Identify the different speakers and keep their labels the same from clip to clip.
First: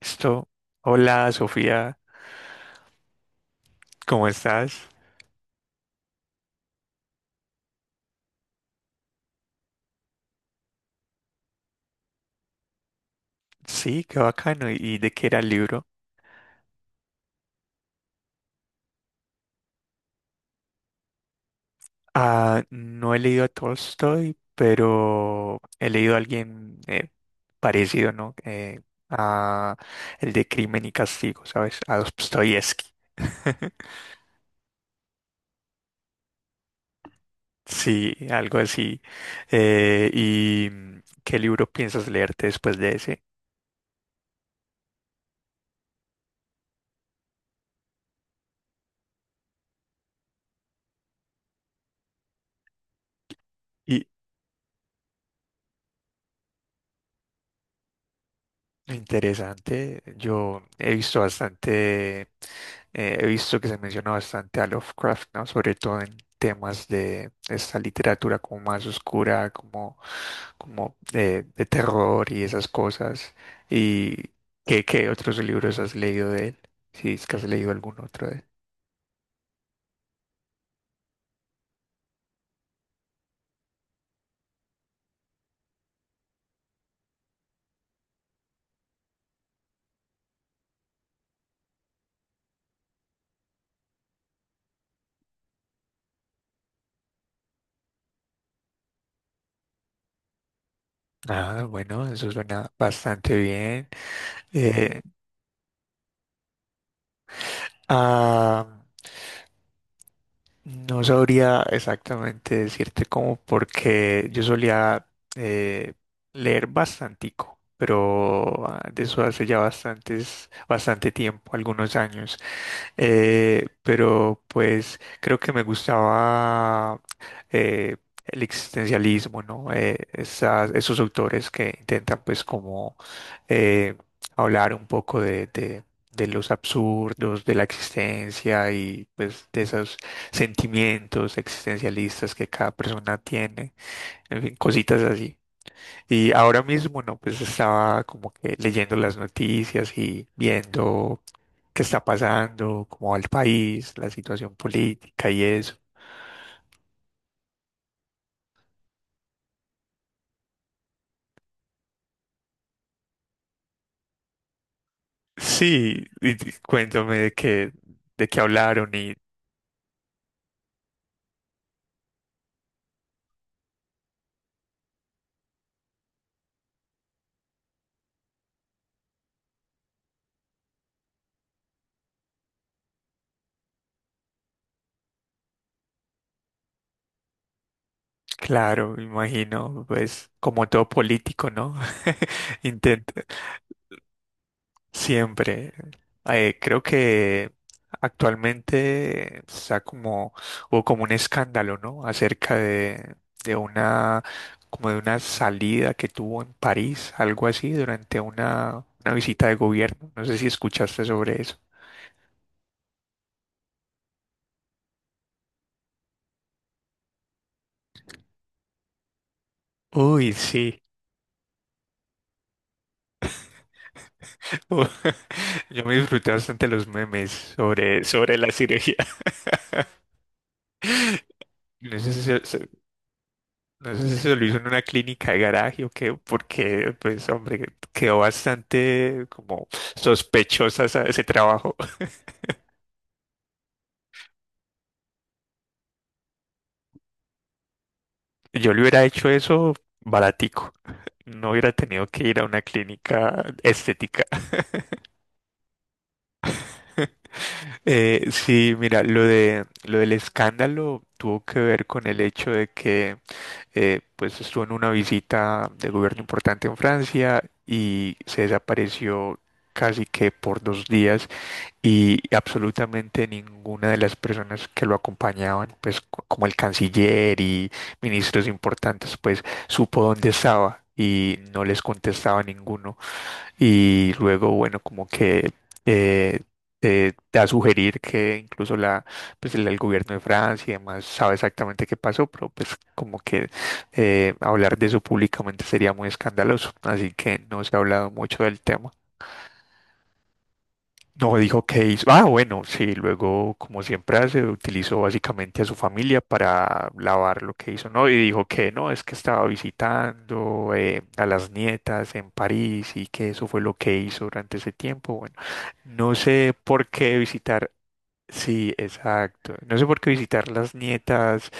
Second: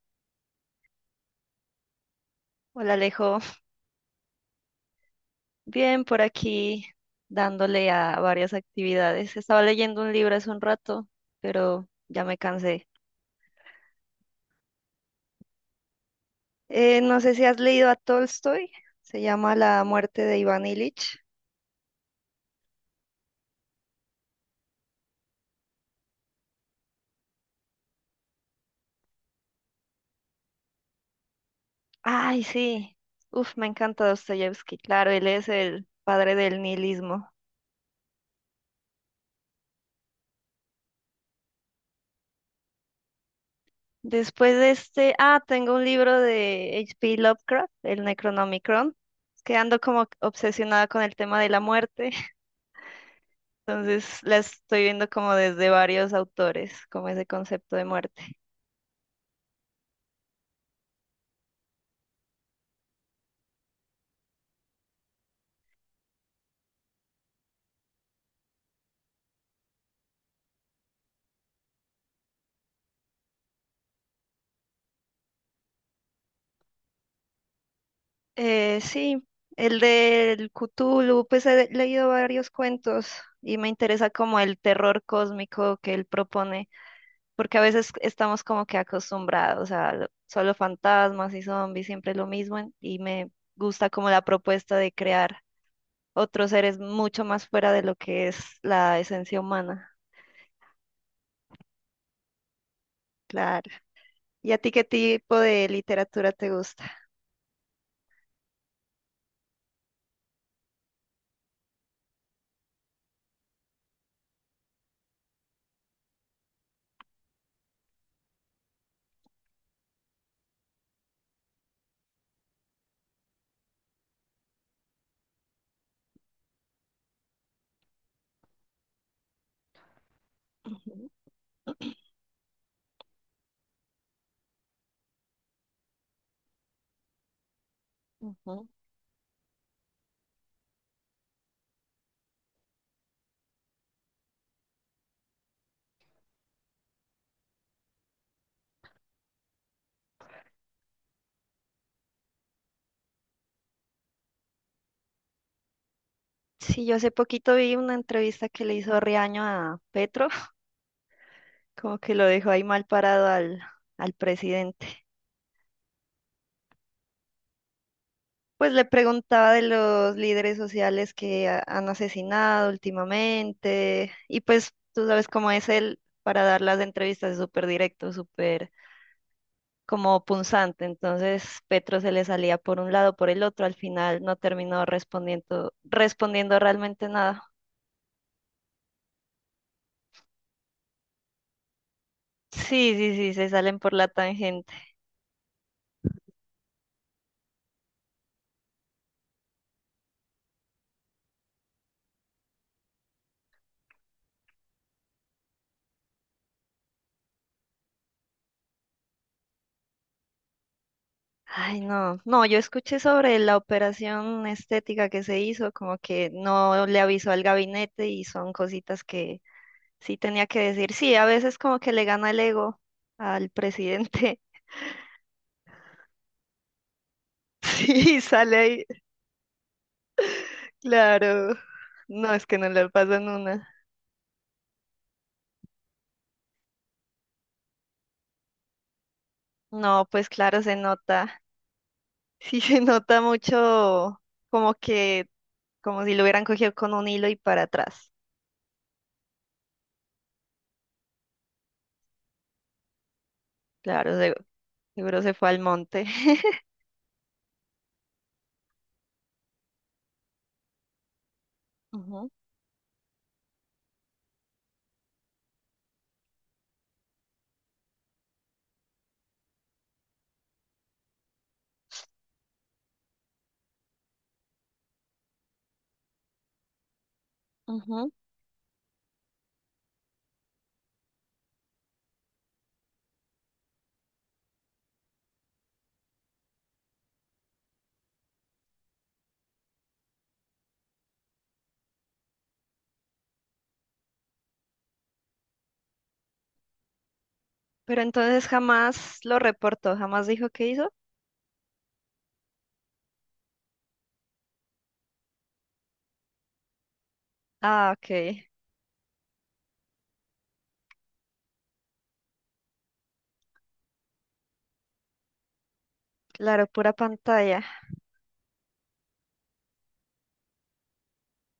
Speaker 1: Esto, hola Sofía,
Speaker 2: Hola Alejo,
Speaker 1: ¿cómo estás?
Speaker 2: bien por aquí dándole a varias actividades. Estaba leyendo un libro hace un rato, pero ya me cansé.
Speaker 1: Sí, qué bacano. ¿Y de qué era el libro?
Speaker 2: No sé si has leído a Tolstoy, se llama La muerte de Iván Ilich.
Speaker 1: Ah, no he leído a Tolstoy, pero he leído a alguien parecido, ¿no? A el de Crimen y Castigo, ¿sabes? A
Speaker 2: Ay,
Speaker 1: Dostoyevsky.
Speaker 2: sí, uf, me encanta Dostoyevsky, claro, él es el padre del nihilismo.
Speaker 1: Sí, algo así. ¿Y qué libro piensas leerte después de ese?
Speaker 2: Después de este, ah, tengo un libro de H. P. Lovecraft, el Necronomicon, que ando como obsesionada con el tema de la muerte.
Speaker 1: Y
Speaker 2: Entonces la estoy viendo como desde varios autores, como ese concepto de muerte.
Speaker 1: interesante, yo he visto bastante. He visto que se menciona bastante a Lovecraft, ¿no? Sobre todo en temas de esta literatura como más oscura, como de terror y esas cosas. ¿Y qué otros libros has leído de él? Si es que has leído algún otro de él.
Speaker 2: Sí, el del Cthulhu, pues he leído varios cuentos y me interesa como el terror cósmico que él propone, porque a veces estamos como que acostumbrados a solo fantasmas y zombies, siempre lo mismo, y me gusta como la propuesta de crear otros seres mucho más fuera de lo que es la esencia humana.
Speaker 1: Ah, bueno, eso suena bastante
Speaker 2: Claro.
Speaker 1: bien.
Speaker 2: ¿Y a ti qué
Speaker 1: Eh,
Speaker 2: tipo de literatura te gusta?
Speaker 1: ah, No sabría exactamente decirte cómo, porque yo solía eh, leer bastantico, pero de eso hace ya bastante tiempo, algunos años. Pero pues creo que me gustaba eh, el existencialismo, ¿no? Esos autores que intentan pues como eh, hablar un poco de los absurdos de la
Speaker 2: Ujú.
Speaker 1: existencia y pues de esos sentimientos existencialistas que cada persona tiene, en fin, cositas así. Y ahora mismo, no, pues estaba como que leyendo las noticias y viendo qué está pasando, cómo va el país, la situación política y eso.
Speaker 2: Sí, yo hace poquito vi una entrevista que le hizo Riaño a Petro, como que lo dejó ahí mal parado al presidente.
Speaker 1: Sí, y de qué
Speaker 2: Pues le
Speaker 1: hablaron y
Speaker 2: preguntaba de los líderes sociales que han asesinado últimamente, y pues tú sabes cómo es él para dar las entrevistas, es súper directo, súper como punzante. Entonces Petro se le salía por un lado, por el otro, al final no terminó respondiendo, respondiendo realmente nada.
Speaker 1: claro, imagino, pues como todo político, ¿no?
Speaker 2: Sí, sí,
Speaker 1: Intenta.
Speaker 2: sí, se salen por la tangente.
Speaker 1: Siempre. Creo que actualmente está como, hubo como un escándalo, ¿no? Acerca de una, como de una salida que tuvo en París, algo así, durante una visita de gobierno. No sé si escuchaste sobre eso.
Speaker 2: Ay, no, no, yo escuché sobre la operación estética que se hizo, como que no le avisó al gabinete y son cositas que sí
Speaker 1: Uy,
Speaker 2: tenía que
Speaker 1: sí.
Speaker 2: decir. Sí, a veces como que le gana el ego al presidente.
Speaker 1: Yo me disfruté bastante los memes
Speaker 2: Sí,
Speaker 1: sobre la
Speaker 2: sale ahí,
Speaker 1: cirugía.
Speaker 2: claro.
Speaker 1: No sé si,
Speaker 2: No, es que no le pasan una.
Speaker 1: No sé si se lo hizo en una clínica de garaje o qué, porque, pues, hombre, quedó bastante como
Speaker 2: No, pues claro, se
Speaker 1: ese
Speaker 2: nota.
Speaker 1: trabajo.
Speaker 2: Sí, se nota mucho como que, como si lo hubieran cogido con un hilo y para atrás.
Speaker 1: Si yo le hubiera hecho eso baratico. No hubiera tenido que ir a una clínica
Speaker 2: Claro,
Speaker 1: estética.
Speaker 2: seguro se fue al monte.
Speaker 1: Sí, mira, lo del escándalo tuvo que ver con el
Speaker 2: Ujú,
Speaker 1: hecho de que, pues, estuvo en una visita de gobierno importante en Francia y se desapareció casi que por dos días y absolutamente ninguna de las personas que lo acompañaban, pues como el canciller y
Speaker 2: ujú.
Speaker 1: ministros importantes, pues supo dónde estaba y no les contestaba ninguno. Y luego, bueno, como que eh, da a sugerir que incluso pues el gobierno de Francia y demás sabe exactamente qué pasó, pero pues como que hablar de eso públicamente sería muy escandaloso. Así que no se ha
Speaker 2: Pero
Speaker 1: hablado mucho
Speaker 2: entonces
Speaker 1: del tema.
Speaker 2: jamás lo reportó, jamás dijo qué hizo.
Speaker 1: No dijo que hizo. Ah, bueno, sí, luego, como siempre hace, utilizó básicamente a su familia para lavar lo que hizo,
Speaker 2: Ah,
Speaker 1: ¿no?
Speaker 2: ok.
Speaker 1: Y dijo que no, es que estaba visitando a las nietas en París y que eso fue lo que hizo durante ese tiempo. Bueno, no sé
Speaker 2: Claro,
Speaker 1: por
Speaker 2: pura
Speaker 1: qué
Speaker 2: pantalla.
Speaker 1: visitar. Sí, exacto. No sé por qué visitar las nietas,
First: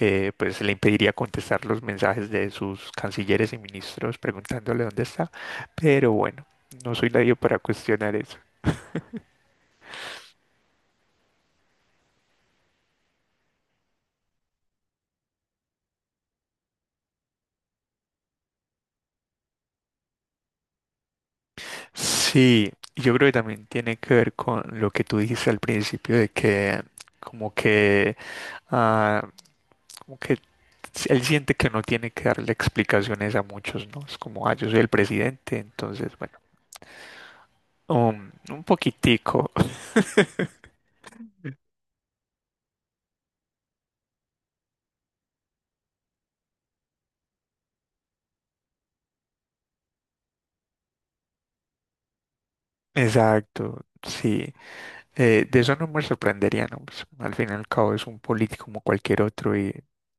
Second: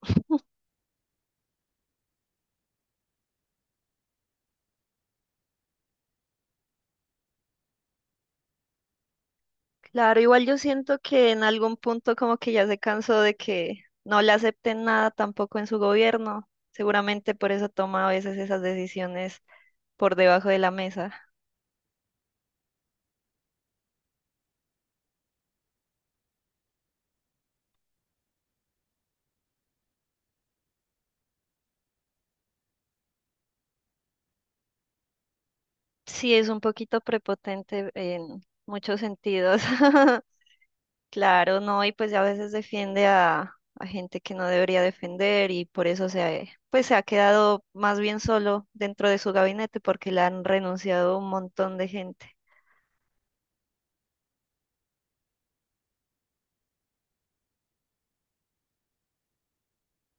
Speaker 1: pues le impediría contestar los mensajes de sus cancilleres y ministros preguntándole dónde está. Pero bueno, no soy nadie para cuestionar eso.
Speaker 2: Claro, igual yo siento que en algún punto como que ya se cansó de que no le acepten nada tampoco en su gobierno. Seguramente por eso toma a veces esas decisiones por debajo de la mesa.
Speaker 1: Sí, yo creo que también tiene que ver con lo que tú dijiste al principio de que como que ah, como que él siente que no tiene que darle explicaciones a muchos, ¿no? Es como, ah, yo soy el presidente, entonces,
Speaker 2: Sí,
Speaker 1: bueno,
Speaker 2: es un poquito prepotente en
Speaker 1: un
Speaker 2: muchos
Speaker 1: poquitico.
Speaker 2: sentidos. Claro, no, y pues a veces defiende a gente que no debería defender y por eso pues se ha quedado más bien solo dentro de su gabinete porque le han renunciado un montón de gente.
Speaker 1: Exacto, sí. De eso no me sorprendería, ¿no? Pues, al fin y al cabo es un político como cualquier otro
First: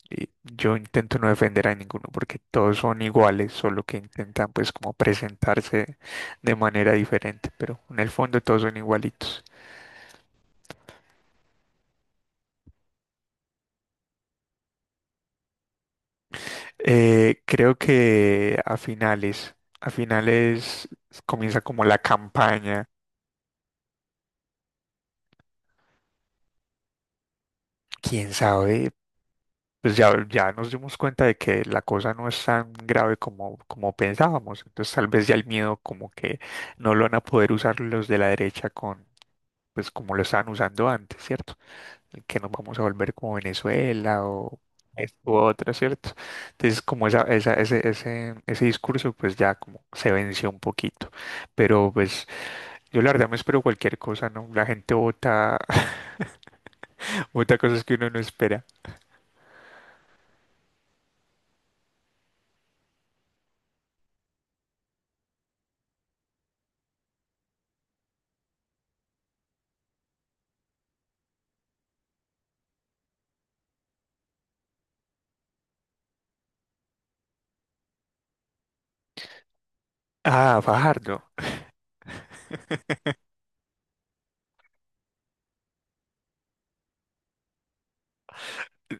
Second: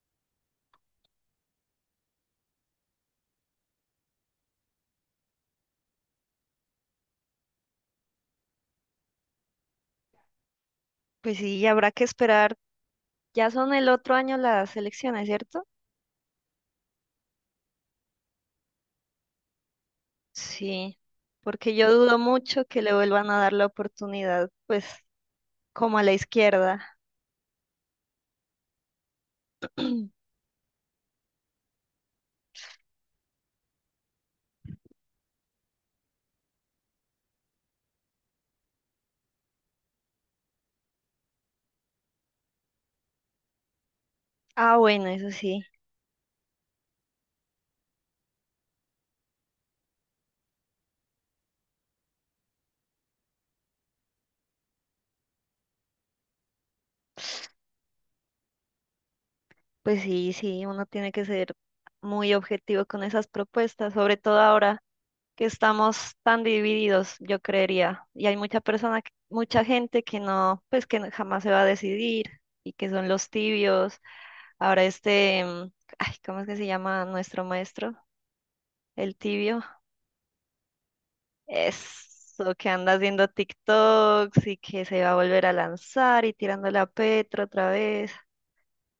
Speaker 1: y yo intento no defender a ninguno porque todos son iguales, solo que intentan pues como presentarse de manera diferente, pero en el fondo todos son igualitos.
Speaker 2: Pues sí, y habrá que esperar. Ya son el otro año las elecciones, ¿cierto?
Speaker 1: Creo que a a finales
Speaker 2: Sí,
Speaker 1: comienza
Speaker 2: porque
Speaker 1: como
Speaker 2: yo
Speaker 1: la
Speaker 2: dudo mucho que
Speaker 1: campaña,
Speaker 2: le vuelvan a dar la oportunidad, pues como a la izquierda.
Speaker 1: quién sabe, pues ya nos dimos cuenta de que la cosa no es tan grave como, como pensábamos. Entonces tal vez ya el miedo como que no lo van a poder usar los de la derecha con, pues como lo estaban usando antes, ¿cierto? Que nos vamos a volver como Venezuela o
Speaker 2: Ah, bueno,
Speaker 1: esto
Speaker 2: eso
Speaker 1: u
Speaker 2: sí,
Speaker 1: otro, ¿cierto? Entonces como ese discurso pues ya como se venció un poquito. Pero pues yo la verdad me espero cualquier cosa, ¿no? La gente vota, vota cosas que uno no espera.
Speaker 2: pues sí, sí, uno tiene que ser muy objetivo con esas propuestas, sobre todo ahora que estamos tan divididos, yo creería. Y hay mucha persona, mucha gente que no, pues que no- jamás se va a decidir y que son los tibios. Ahora este, ay, ¿cómo es que se llama nuestro maestro? El tibio.
Speaker 1: Ah, Fajardo.
Speaker 2: Eso, que anda haciendo TikToks y que se va a volver a lanzar y tirándole a Petro otra vez.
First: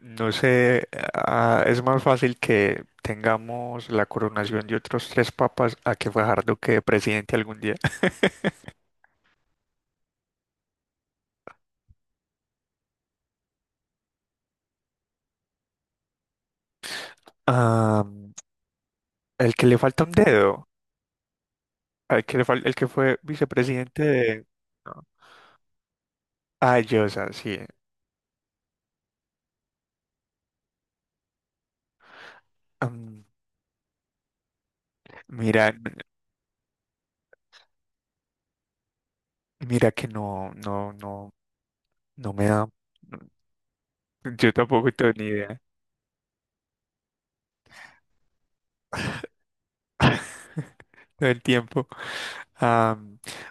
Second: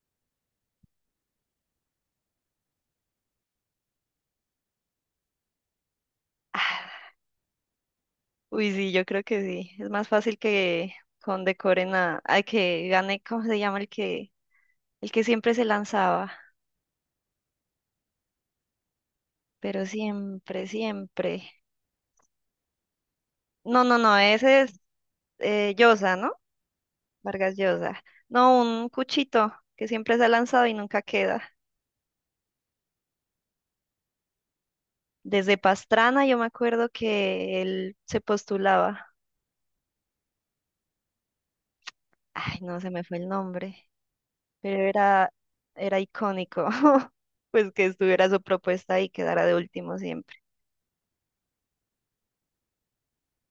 Speaker 1: No sé, ah, es más fácil que tengamos la coronación de otros tres papas a que Fajardo quede
Speaker 2: Ah,
Speaker 1: presidente algún día.
Speaker 2: uy, sí, yo creo que sí. Es más fácil que condecoren a, ay, que gane, ¿cómo se llama el que siempre se lanzaba?
Speaker 1: Ah, el que le
Speaker 2: Pero
Speaker 1: falta un
Speaker 2: siempre,
Speaker 1: dedo,
Speaker 2: siempre.
Speaker 1: el que fue
Speaker 2: No, no,
Speaker 1: vicepresidente
Speaker 2: no,
Speaker 1: de...
Speaker 2: ese es
Speaker 1: no.
Speaker 2: Llosa, ¿no?
Speaker 1: Ah, Llosa,
Speaker 2: Vargas
Speaker 1: sí.
Speaker 2: Llosa. No, un cuchito que siempre se ha lanzado y nunca queda.
Speaker 1: Mm,
Speaker 2: Desde
Speaker 1: mira,
Speaker 2: Pastrana yo me acuerdo que él se postulaba.
Speaker 1: mira que no, no, no, no me
Speaker 2: Ay,
Speaker 1: da...
Speaker 2: no, se me fue
Speaker 1: no,
Speaker 2: el nombre,
Speaker 1: yo
Speaker 2: pero
Speaker 1: tampoco tengo ni idea
Speaker 2: era icónico. Pues que estuviera su propuesta y quedara de último siempre.
Speaker 1: del tiempo. Ah,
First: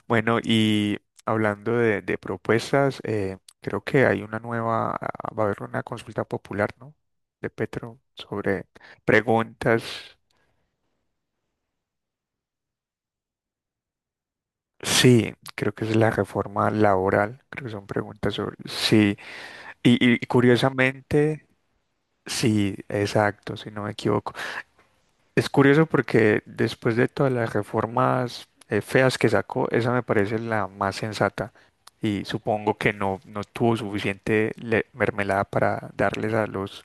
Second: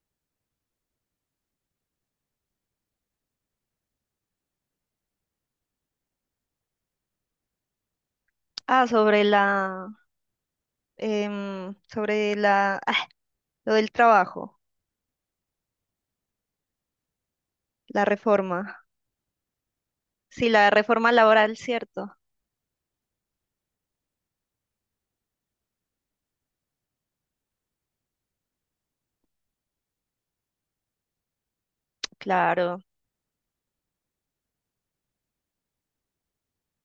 Speaker 1: bueno, y hablando de propuestas, creo que hay una nueva, ah, va a haber una consulta popular, ¿no? De Petro sobre
Speaker 2: Ah,
Speaker 1: preguntas.
Speaker 2: sobre la, ah, lo del trabajo,
Speaker 1: Sí, creo que es la reforma laboral, creo que son
Speaker 2: la
Speaker 1: preguntas sobre...
Speaker 2: reforma.
Speaker 1: Sí, y, y
Speaker 2: Sí, la reforma
Speaker 1: curiosamente,
Speaker 2: laboral, cierto.
Speaker 1: sí, exacto, si no me equivoco. Es curioso porque después de todas las reformas feas que sacó, esa me parece la más sensata y supongo
Speaker 2: Claro.
Speaker 1: que no tuvo suficiente mermelada para darles a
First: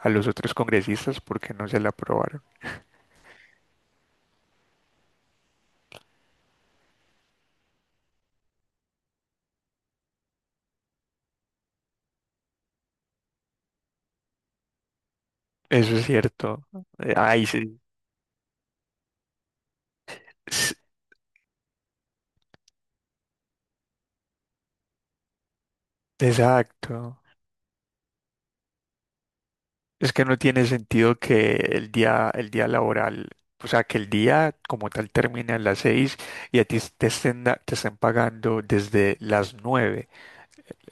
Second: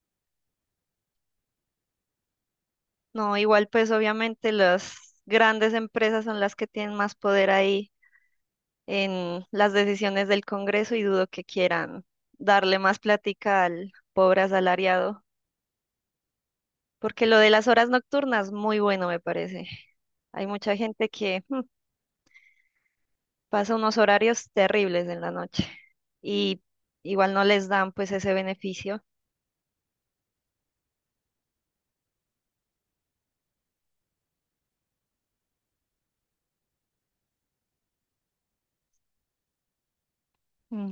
Speaker 1: a los otros congresistas porque no se la aprobaron.
Speaker 2: No, igual pues obviamente las grandes empresas son las que tienen más poder ahí en las decisiones del Congreso y dudo que quieran darle más plática al pobre asalariado,
Speaker 1: Eso es cierto.
Speaker 2: porque lo
Speaker 1: Ay,
Speaker 2: de las
Speaker 1: sí.
Speaker 2: horas nocturnas, muy bueno me parece. Hay
Speaker 1: s-
Speaker 2: mucha gente que pasa unos horarios terribles en la noche y
Speaker 1: Exacto.
Speaker 2: igual no les dan pues ese beneficio.
Speaker 1: Es que no tiene sentido que el día laboral, o sea, que el día como tal termine a las seis y a ti te estén, te estén pagando desde las nueve.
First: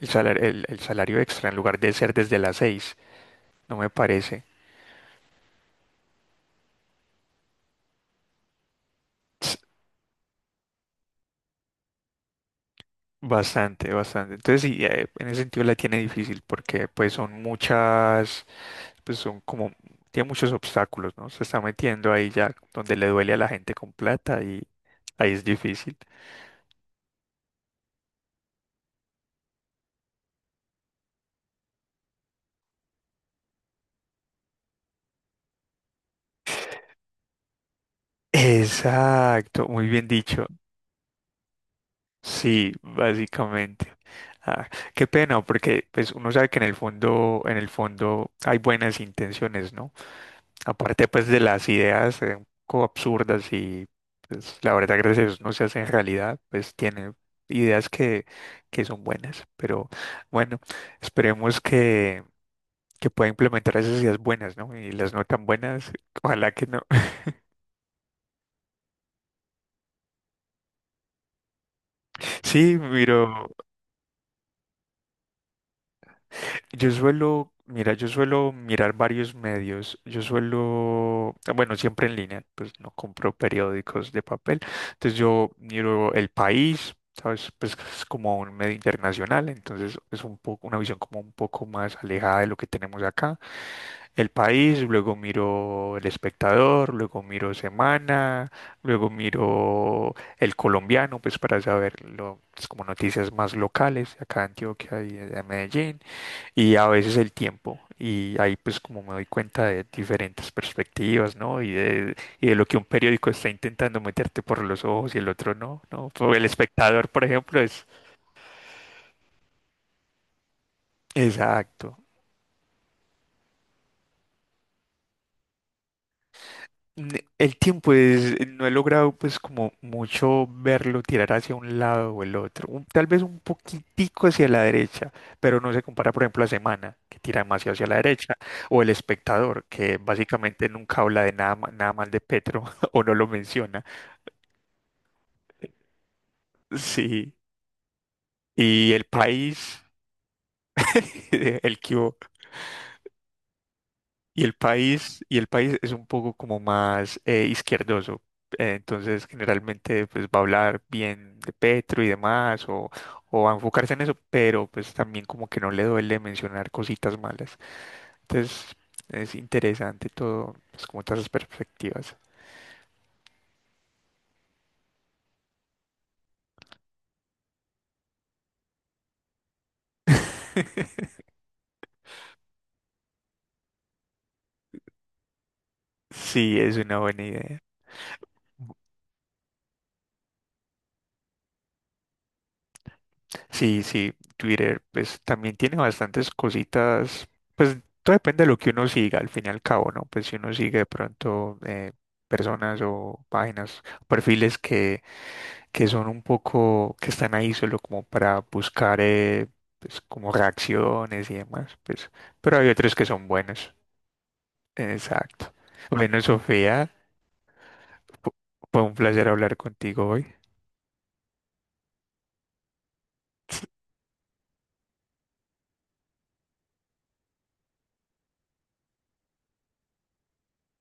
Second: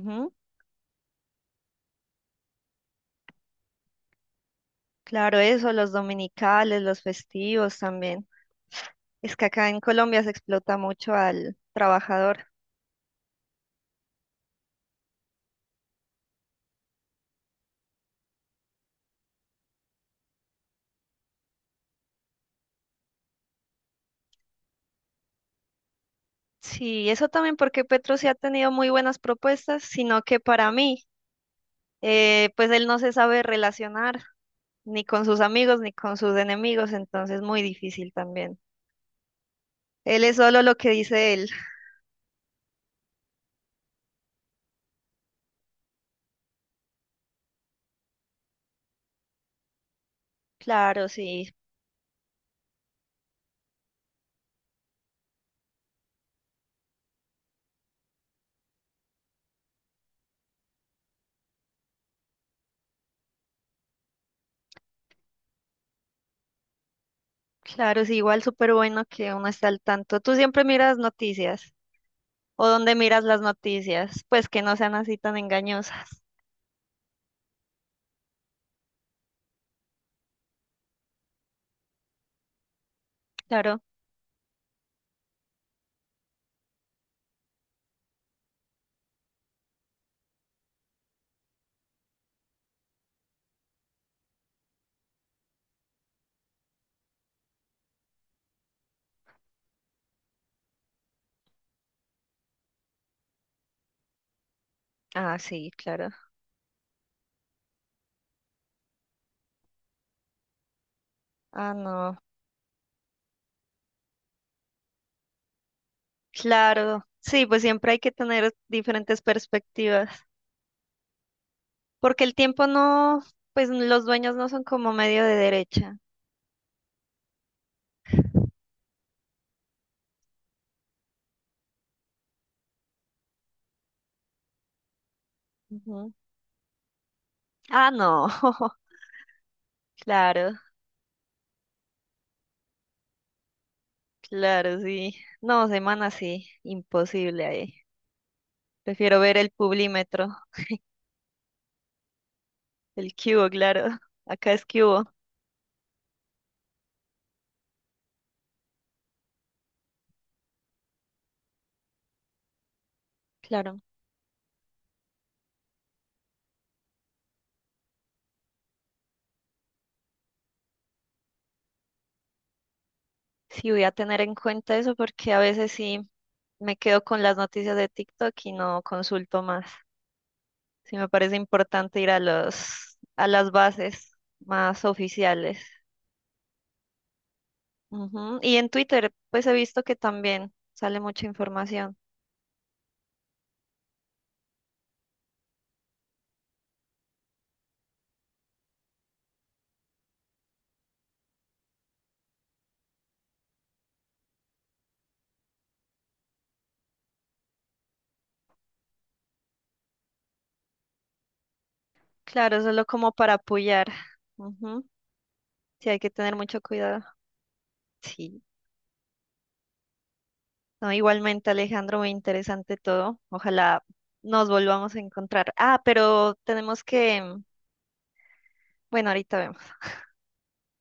Speaker 1: El salario, el salario extra en lugar de ser desde las 6 no me parece
Speaker 2: Claro, eso, los dominicales, los festivos también. Es que
Speaker 1: ts-
Speaker 2: acá en Colombia se explota mucho al trabajador.
Speaker 1: bastante, bastante. Entonces sí, en ese sentido la tiene difícil porque pues son muchas, pues son como, tiene muchos obstáculos, ¿no? Se está metiendo ahí ya donde le duele a la gente con plata y ahí es difícil.
Speaker 2: Sí, eso también porque Petro sí ha tenido muy buenas propuestas, sino que para mí, pues él no se sabe relacionar ni con sus amigos ni con sus enemigos, entonces muy difícil también.
Speaker 1: Exacto, muy bien
Speaker 2: Él es
Speaker 1: dicho.
Speaker 2: solo lo que dice él.
Speaker 1: Sí, básicamente. Ah, qué pena, porque pues uno sabe que en el fondo hay buenas intenciones, ¿no? Aparte
Speaker 2: Claro,
Speaker 1: pues de
Speaker 2: sí,
Speaker 1: las ideas un poco absurdas y pues la verdad gracias a Dios no se hacen realidad, pues tiene ideas que son buenas, pero bueno, esperemos que pueda implementar esas ideas buenas, ¿no? Y las no tan buenas, ojalá que no.
Speaker 2: claro, sí, igual súper bueno que uno esté al tanto. Tú siempre miras noticias, o
Speaker 1: Sí,
Speaker 2: dónde miras las
Speaker 1: miro.
Speaker 2: noticias, pues que no sean así tan engañosas.
Speaker 1: Yo suelo, mira, yo suelo mirar varios medios. Yo suelo, bueno, siempre en línea, pues no compro
Speaker 2: Claro.
Speaker 1: periódicos de papel. Entonces yo miro El País, ¿sabes? Pues es como un medio internacional, entonces es un poco una visión como un poco más alejada de lo que tenemos acá. El País, luego miro El Espectador, luego miro Semana, luego miro El Colombiano, pues para saber lo, pues, como noticias más locales acá de Antioquia y
Speaker 2: Ah,
Speaker 1: de
Speaker 2: sí,
Speaker 1: Medellín
Speaker 2: claro.
Speaker 1: y a veces el tiempo. Y ahí pues como me doy cuenta de diferentes perspectivas, ¿no?
Speaker 2: Ah, no.
Speaker 1: Y de lo que un periódico está intentando meterte por los ojos y el otro no, ¿no? Por El
Speaker 2: Claro,
Speaker 1: Espectador, por
Speaker 2: sí,
Speaker 1: ejemplo,
Speaker 2: pues
Speaker 1: es...
Speaker 2: siempre hay que tener diferentes perspectivas,
Speaker 1: Exacto.
Speaker 2: porque el tiempo no, pues los dueños no son como medio de derecha.
Speaker 1: N- El tiempo es, no he logrado pues como mucho verlo tirar hacia un lado o el otro, un- tal vez un poquitico hacia la derecha, pero no se compara
Speaker 2: Ujú.
Speaker 1: por ejemplo a Semana, que tira demasiado hacia
Speaker 2: Ah,
Speaker 1: la
Speaker 2: no,
Speaker 1: derecha, o El Espectador, que
Speaker 2: claro,
Speaker 1: básicamente nunca habla de nada, nada mal de Petro o no lo menciona.
Speaker 2: claro, sí. No, semana sí,
Speaker 1: Sí,
Speaker 2: imposible ahí.
Speaker 1: y el
Speaker 2: Prefiero ver el
Speaker 1: país,
Speaker 2: Publímetro,
Speaker 1: el que hubo,
Speaker 2: el cubo, claro. Acá es cubo,
Speaker 1: y el país es un poco como más izquierdoso. Entonces, generalmente, pues va a hablar bien de Petro y demás, o va a
Speaker 2: claro.
Speaker 1: enfocarse en eso, pero pues también como que no le duele mencionar cositas malas. Entonces, es interesante todo, pues como todas las perspectivas.
Speaker 2: Sí, voy a tener en cuenta eso porque a veces sí me quedo con las noticias de TikTok y no consulto más. Sí, me parece importante ir a a las bases más oficiales.
Speaker 1: Sí, es una buena idea.
Speaker 2: Ujú. Y en Twitter, pues he visto que también sale mucha información.
Speaker 1: Sí, Twitter pues también tiene bastantes cositas, pues todo depende de lo que uno siga al fin y al cabo, ¿no? Pues si uno sigue de pronto personas o páginas, perfiles que son un poco, que están ahí solo como para buscar pues como reacciones y demás, pues, pero
Speaker 2: Claro,
Speaker 1: hay
Speaker 2: solo
Speaker 1: otros que
Speaker 2: como
Speaker 1: son
Speaker 2: para
Speaker 1: buenos,
Speaker 2: apoyar. Ujú.
Speaker 1: exacto.
Speaker 2: Sí, hay que
Speaker 1: Bueno,
Speaker 2: tener mucho
Speaker 1: Sofía,
Speaker 2: cuidado.
Speaker 1: fu-
Speaker 2: Sí.
Speaker 1: fue un placer hablar contigo hoy.
Speaker 2: No, igualmente, Alejandro, muy interesante todo. Ojalá nos volvamos a encontrar. Ah, pero tenemos bueno, ahorita vemos.